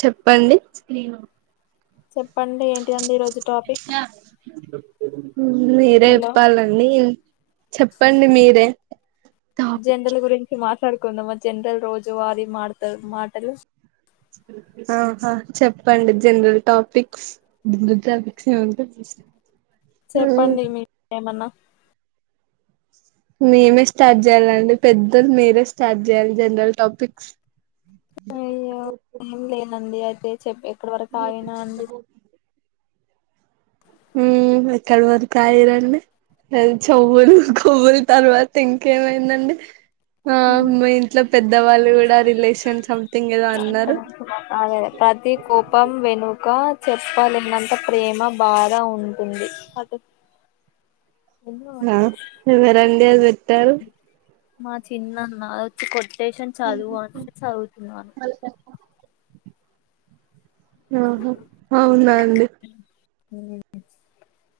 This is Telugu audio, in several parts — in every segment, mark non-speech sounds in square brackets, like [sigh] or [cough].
చెప్పండి సీను. చెప్పండి ఎంటిదండి ఈరోజు టాపిక్. [unintelligible] మీరే హలో చెప్పాలండి చెప్పండి మీరే. జెండాల గురించి మాత్. పడుకుందమ్మా జనరల్ రోజు వారి మాత్రలు మాటలు ఆహా చెప్పండి జనరల్ టాపిక్స్. చెప్పండి మీరు ఏమన్నా. మేమే స్టార్ట్ చెయ్యాలా అండి. పెద్దలు మీరే స్టార్ట్ చెయ్యాలి జనరల్ టాపిక్స్. అయ్యో ఏం లేదండి అయితే చెప్పేయ్. మీరు ఎట్లా పోతే. హమ్ ఎక్కడి వరకు ఆగిరండి చెవ్వులు కొవ్వులు తర్వాత ఇంకేమైందండి ఆ మా ఇంట్లో పెద్దవాళ్ళు కూడా రిలేషన్ సొమెథింగ్ ఏదో అక్కడ అన్నారు ఆగలే ప్రతి కోపం వెనుక చెప్పలేనంత ప్రేమ బాధ ఉంటుంది అదే ఆలో ఎవరండీ ఎవరు ట్వీల్వ్ మా చిన్న అన్న వచ్చి కోట్ స్టేషన్ చదువు అంటే చదువుతున్నారు ఆహా అవును అండి హమ్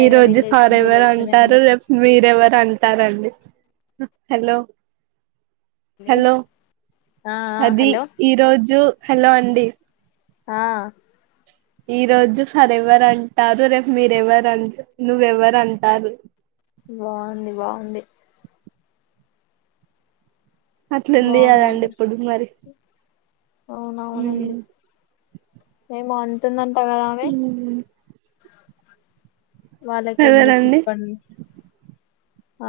ఈ రోజు ఫరెవర్ అంటారు ఎందుకు రేపు మీరెవరు అంటారండి హలో హలో ఆ ఆ అది హలో ఈరోజు హలో అండి ఆ ఈరోజు ఫరెవర్ అంటారు రేపు మీరెవర్ ఆన్ నువేవర్ అంటారు బాగుంది బాగుంది అట్లుంది కదండి బాగుందండి ఇప్పుడు మరి అవునవునండి మేము మ ఉ వాళ్ళక ఎందుకు ఇప్పం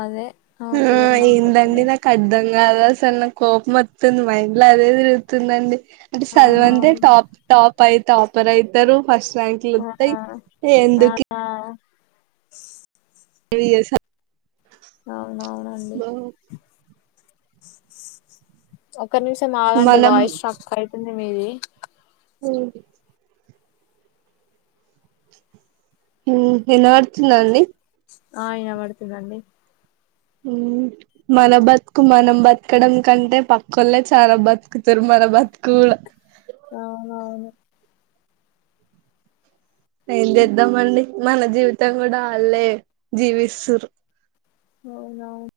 అదే ఆమె ఆ పేరు నాకు ఏందండి గుర్తులే నా కడ్దం కాదా అసన్న కోపం వస్తుంది మ ఇండ్లో అదే తిరుగుతుందండి అంటే సల్వంద అవునవును టాప్ టాప్ ప్ప అయితే ఆపర్ అవుతారు ఫస్ట్ యాంకులు వస్తాయి ఆ ఎందుకు ఆ ఏ స అవునవునండి ఓకే క్కని స మాాలడి మనం వాయిషక్యిడి మీది అహ హ ఏ నాడుతుంద అంన్ని ఆ వినబడుతుందండి మన బతుకు మనం బతకడం కంటే పక్కలే చాలా బతుకుతారు మన బతుకు అవునవును ఏం చేద్దాం అండి మన జీవితం కూడా వాళ్ళే జీవిస్తురు అవునవును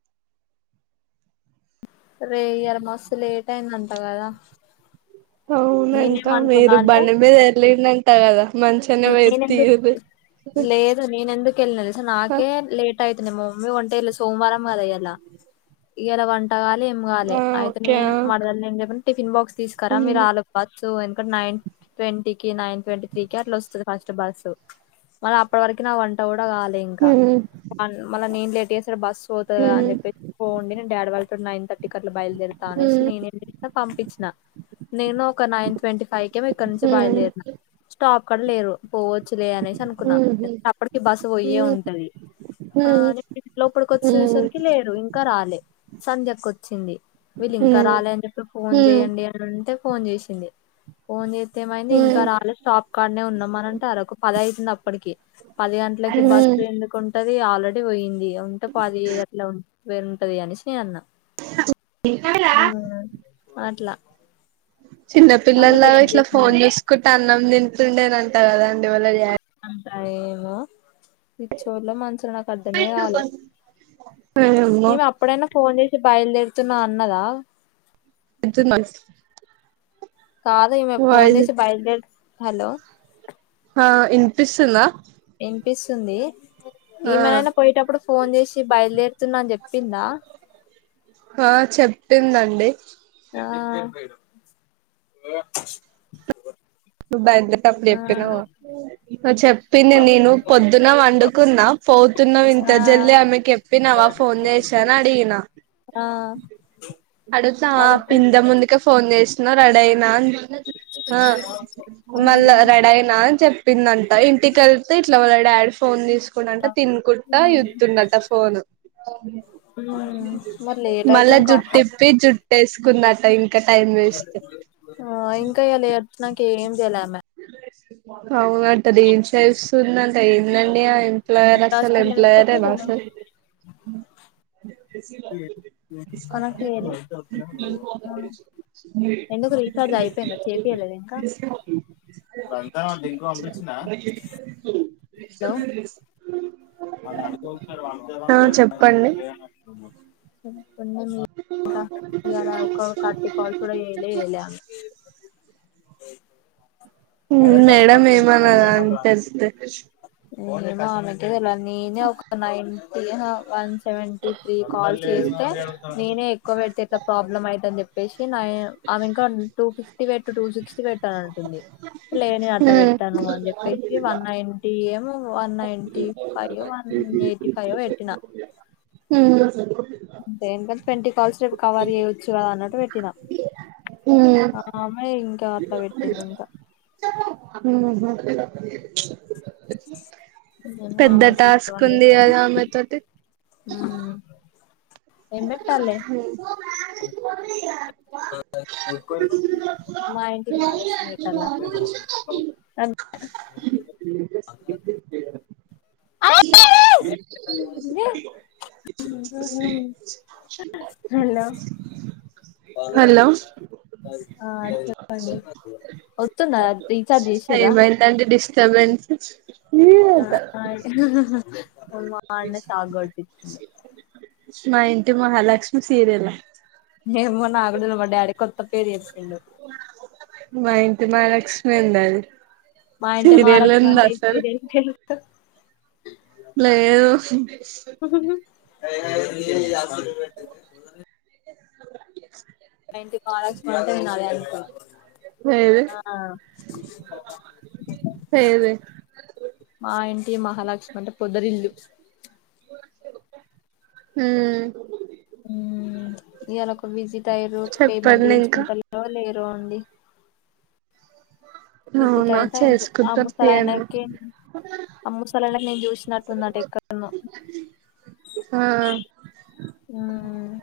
అరే ఇవాళ మస్తు లేట్ అయిందంట కదా అవునంతా నేనేమనుకున్నా మీరు అంటే బండి మీద ఎల్లుండి అవునంటా కదా మంచిగానే పోయి తీరు లేదు నేనెందుకు వెళ్లలేదంటే నాకే లేట్ అయితది మమ్మీ వంటగాలే ఇవాళ సోమవారం కథ వంటకాలే ఏం కాలే ఆ అయితే ఓకే నేను ఆ మరదలుకు ఏం చెప్పానంటే టిఫిన్ బాక్స్ తీసురరా మీరు హ్మ్ ఆలోపు సో ఎందుకంటే నైన్ ట్వంటీ కి నైన్ ట్వంటీ త్రీ కి అట్లా వస్తుంది ఫస్ట్ బస్సు మళ్ళ అప్పటి వరకు నా వంట కూడా అవదు రాలే ఇంకా హ్మ్ మళ్ళీ నేను లేట్ చేసారు బస్సు పోతుంది అని హ్మ్ చెప్పేసి పోండి నేను డాడీ వాళ్ళ నైన్ థటీకి ఇలా బయలుదేరుతా అనేసి హ్మ్ నేను ఏం చేస్తా పంపించిన నేను నైన్ ట్వంటీ ఫైవ్ క ఇక్కడ నుంచి హ్మ్ బయలుదేరిన స్టాప్ కి ఒక్క లేరు పోవచ్చులే అనేసి అనుకున్నా హ్మ్ అప్పటికి బస్ పోయే హ్మ్ ఉంటది ఆ హ్మ్ నేను లోపటికి వచ్చి హ్మ్ చూచేసరికి లేరు ఇంకా రాలే సంధ్యక్క వచ్చింది వీళ్ళు ఇంకా హ్మ్ రాలే అని చెప్పి ఫోన్ హ్మ్ చెయడి అని అంటే ఫోన్ చేసింది ఫోన్ చేసి ఏమైంది ఇంకా హ్మ్ రాలే స్టాప్ వానే ఉన్నామని అంటారు ఒక పద అవుతుంది అప్పటికి పది గంటలకి బస్సు ఎందుకు ఉంటాయి అది ఆల్రెడీ పోయింది ఉంటే పాది అట్లా ఉంటాయి వేరుంటది అని స్నే అన్న హ్మ్ మాట్లా చిన్నపిల్లల్లాగా ఇట్లా ఫోన్ చేసిందంట చూసుకుంటే అన్నం తింటున్నావ్ తిడుతుండనంట కదా అండి వాళ్ళ డాడీ ఏమో పిచ్చోళ్ళు మంచోళ్ళు నాకు అర్ధమే కాలేదు వామ్మో మేము అప్పుడైనా ఫోన్ చేసి బయలుదేరుతున్నా అన్నదా ఇజ్జత్ మన్స్ కాదు ఈమె ఫోన్ చేసి బయల్ హలో ఆ వినిపిస్తుందా వినిపిస్తుంది ఆ ఈమెనైనా పోయేటప్పుడు ఫోన్ చేసి బయలుదేరుతున్నా అని చెప్ పింద ఆ చెప్పిందండి ఆ బాన్ తప్పు ఆ చెప్తున్నావు అచ్చం చెప్పింది నేను పొద్దున్న వండుకున్నా, పోతున్నా. ఇంత ఆ జల్లి ఆమెకి చెప్పినవా ఫోన్ చేసాను అడిగిన. ఆ అడుగుతావా అడుగుతే ఇంత ముందుకే ఫోన్ చేస్ ను రెడీ అయినా ఆ మళ్ళా ఉహు రెడయినా అని చెప్పిందంట ఇంటికి వెళ్తే ఇట్ల్ వాళ్ళ డాడీ ఫోన్ తీస్ అంట తినుకుంటా ఉమ్ ఇదుతుండట ఫోను మరి లేట్ మళ్ళా అయితాంది కా జుట్టిప్పి జుట్టేస్ కుంద టైం వేస్ట్ ఆ ఇంకా ఇల అట్ నాక ఏం జల్ల [inaudible] అవుఅంటది ఇన్స్టా చుస్తునన్ అయిందండి ఆ ఎంప్లాయర్ అసలు హాస్పిటల్ ఎంప్లాయరేన పెట్టకపోయినా అసల్ కనెక్ట్ చేయలే ఎందుకు రీచార్జ్ అయిపోయింద చేపియలేద ఇంకా రజా వా ఇంకో పంపించిన హలో వాల్ అడక్కో ఆ మా చెప్పండి లే అంటుండు మీడ కటి [unintelligible] కాల్స్ కూడా కూడా వెలే వెలే మేడం ఏమనదా అని తెలుస్తే నేను ఆమెకే తెళాలి నేనే ఒక ninth once seventy three call చేస్తే నేనే ఎక్కువ పెడితే ఎలా ప్రాబ్లమ్ అవుని చెప్ పషన్ అమె ఇంకా టూ ఫిఫ్ పెట్టు టూ సిక్స్టీ పెట్టాను అంటుంది. లే నేను అట్లా ఉమ్ పెట్టను అని చెప్పేసి వన్ నైన్ ఏమో one ninety five one eighty five పెట్టినా హ్మ్ అంతే ఇంగ ట్వంటీ కాల్స్ రేపు కవర్ చేయచ్చు కదా అన్నట్టు పెట్టినా ఉమ్ ఆమే ఇంకా అట్లా పెట్టింది ఇంకా హ్మ్ హు ఏమో పెద్ద ఆమెకే టాస్క్ ఉంది అదా ఆమె తోటి హ్మ్ ఏం పెట్టాలే మా ఇంటి మాలక్ష్మి పెట్టాలా అంత హలో హలో ఆ చెప్పండి వతుందా ఏమైతంది డిస్టర్బెన్స్ మా అన్న సాగోటిచిండు మా ఇంటి మహాలక్ష్మి సీరియల్ ఏ మొన్న ఆగుడుడు పడాడి కొత్త పేరు చెప్పిండు మాఇంటి మహాలక్ష్మి ఉందది మా ఇంటి మహాలక్ష్మి అంటే ఏం సీరియల్ తెలుసా లేదు పోదరి [inaudible] [inaudible] ఏంటి మహలక్ష్మి అర్థం కాలే లేదే [inaudible] ఆ లేదే మా ఇంటి మహాలక్ష్మి అంటే పొదరిల్లు హ్మ్ హ్మ్ ఇయాల ఒక విజిట్ అయ్యిరు పేమెంట్ చెప్పండి ఇంకా చేసుకుంటలో లే నో అండి విజిట్ అవునా అయితే అయిరు ఆ చేసుకుంటారు తీయండి ముసాలాయానకి ఆ ముసాలానకి నేను చు చుసినట్టుందట ఎక్కడనో ఆ హ్మ్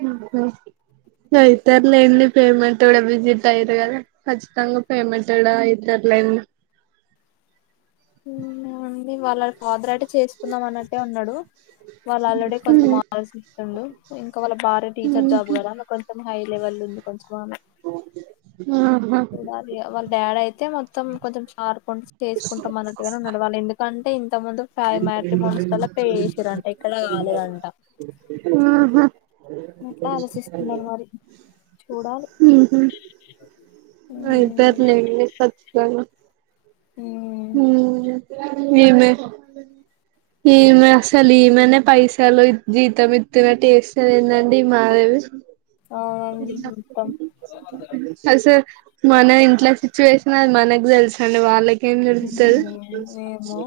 హ్మ్ హు అయితది లేండి పేమెంట్ కూడా విజిట్ అయిరు కదా ఖచ్చితంగా పేమెంట్ కూడా అయితది లేండి ఏమో అండి వలా ఫాదరేట్ చేసుకుందాం అన్నట్టే ఉన్నాడు వాళ్ళు ఆల్రెడీ కొంచెం [unintelligible] ఇంకా వాళ్ళ భార్య టీచర్ జాబ్ కదా ఆమె కొంచెం హై లెవెల్ ఉంది కొంచం వల్లే ఆహా చూడాలి ఇగ వాళ్ళ డాడ్ అయి అయితే మొత్తం కొంచెం చారు కొన్ తేసుకొన్ మొనటిగానే నాడవాలి ఎందుకంటే, ఫైవ్ మ్యాట్రిమోనిస్ లల్ల పే చేసిరంట ఇక్కడ కాలేదంట ఆ హ అట్లా ఆలోసిస్తున్నారు మరి. చూడాలి. మ్మ్ అయితదిలే ఇంగ కచ్ ప అల్ వా మ్ ఈమె, ఈమె, అసలు ఈమెనే పైసలు జీతం ఎత్తినట్టి జేస్తాదేన్దండి ఈ మహాదేవి. అవునండి మొత్తం అసల్ మన ఇంట్లో సిచ్యువేషన్, అది మనకు తెలుసండి. వాళ్ళక్ కేం తెలుత్తది? మ్మ్ ఏమో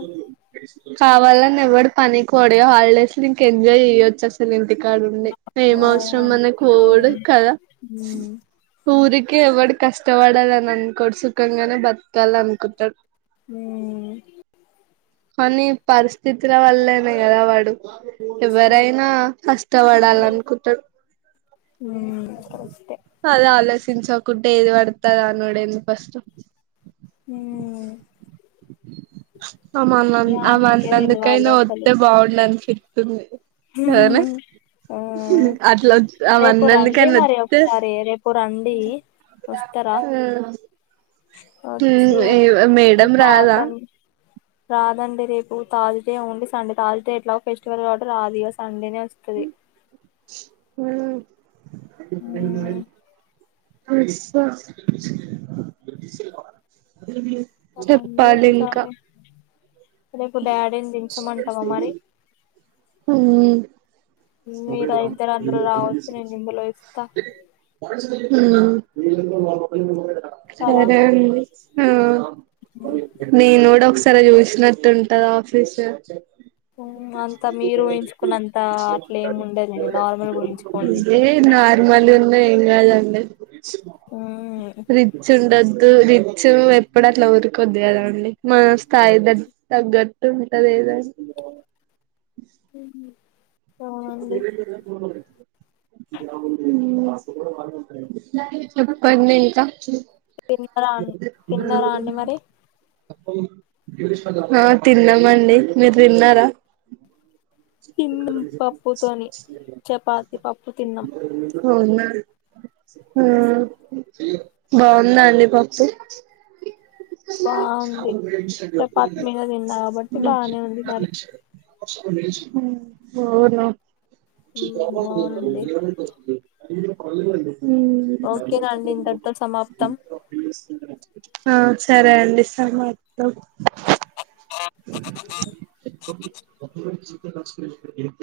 కావల్లని ఎవ్వడు పనికి పోడు గా! హాలిడేస్ లో ఇంక ఎంజాయ్ చెయ్యొచ్చు. అసలు ఇంటిక్ అక్కడుండి. ఏం అవసరం అవును మనకి పోవుడు అవును కదా! ఉమ్ ఊకె ఎవడు కష్టపడాల అని అనుకోడు, సుఖంగానే బతకాలనుకుంటాడు. మ్మ్ కొన్ని పర్స్ పిత్ర వల్లనె కద వాడు ఎవరైనా కష్టపడల్లనుకుంటరు. ఉమ్, కరెక్టే అల ఆలోస్ తించా కుంటే ఏది పడితే అది అనుడేంది ఫస్ట్ మ్మ్ మమ్మల్ని అన్ అమ్మాయికే తెలవాలి అవన్నందుకైనా అసలు వత్తె బాగుండనిపిత్తుంది. రాన? ఆ అట్ల ఒత్ రేపు రండి అవన్నందుకైనా మరి ఒత్తే! ఒకసారి రేపు రండి వస్తారా మ్మ్ వచ్చి మ్మ్ ఏ మీ మేడమ్ రాదా? ఫాదర్ ని రాదండి రేపు. తార్స్డే ఉండి, సండే తార్స్డే ఎట్లా ఫెస్టివల్ కాబట్ రాదిగ. సండేనె వొచ్ హు హూ అ అస్స రండి చెప్పాలింక ఒకసారి రేపు డాడీని దించమంటావా మరి మ్మ్ మీరా ఇద్దరు అందరూ రావచ్చు నేనిందులో ఇస్తా ఉమ్మ్ కదా సరే అండి. ఆ నేన్ కూడా ఒక సా ఎక్కడో చూసినట్టుం దాఆఫీస్ అంత మీరు ఎంచుకున్నంత అట్లేమి ఉండదండి నార్మల్ గుంచుకోండి. ఉనా ఏం కాదండి. రిచ్ ఉండద్ రిచ్ ఎప్పుడు అట్లా ఊరికొద్ది కదా అండి మన స్త్ స్థాయి దట్ తగ్గట్టు ఉంటదేదైనా హు హూ ఇంగే చెప్పండింకా తిన్నరాఅండ్ తిన్నారా అండి మరి ఆ తిన్నామండి మీర్ తిన్నారా తిన్నాం పప్పుతోని చపాతి పప్పు తిన్నాం. అవునా ఆ బాగుందా అండి పప్పు బాగుంది చపాతీ మీద తిన్నా కాబట్టి బానే ఉంది మరి కసుకు ఊను అవునండి [unintelligible] అళ్ళ అండి ఓకేనండి ఇంతటితో సమాప్తం ఆ సరే అండి సమాప్తం [inaudible] [unintelligible] [unintelligible]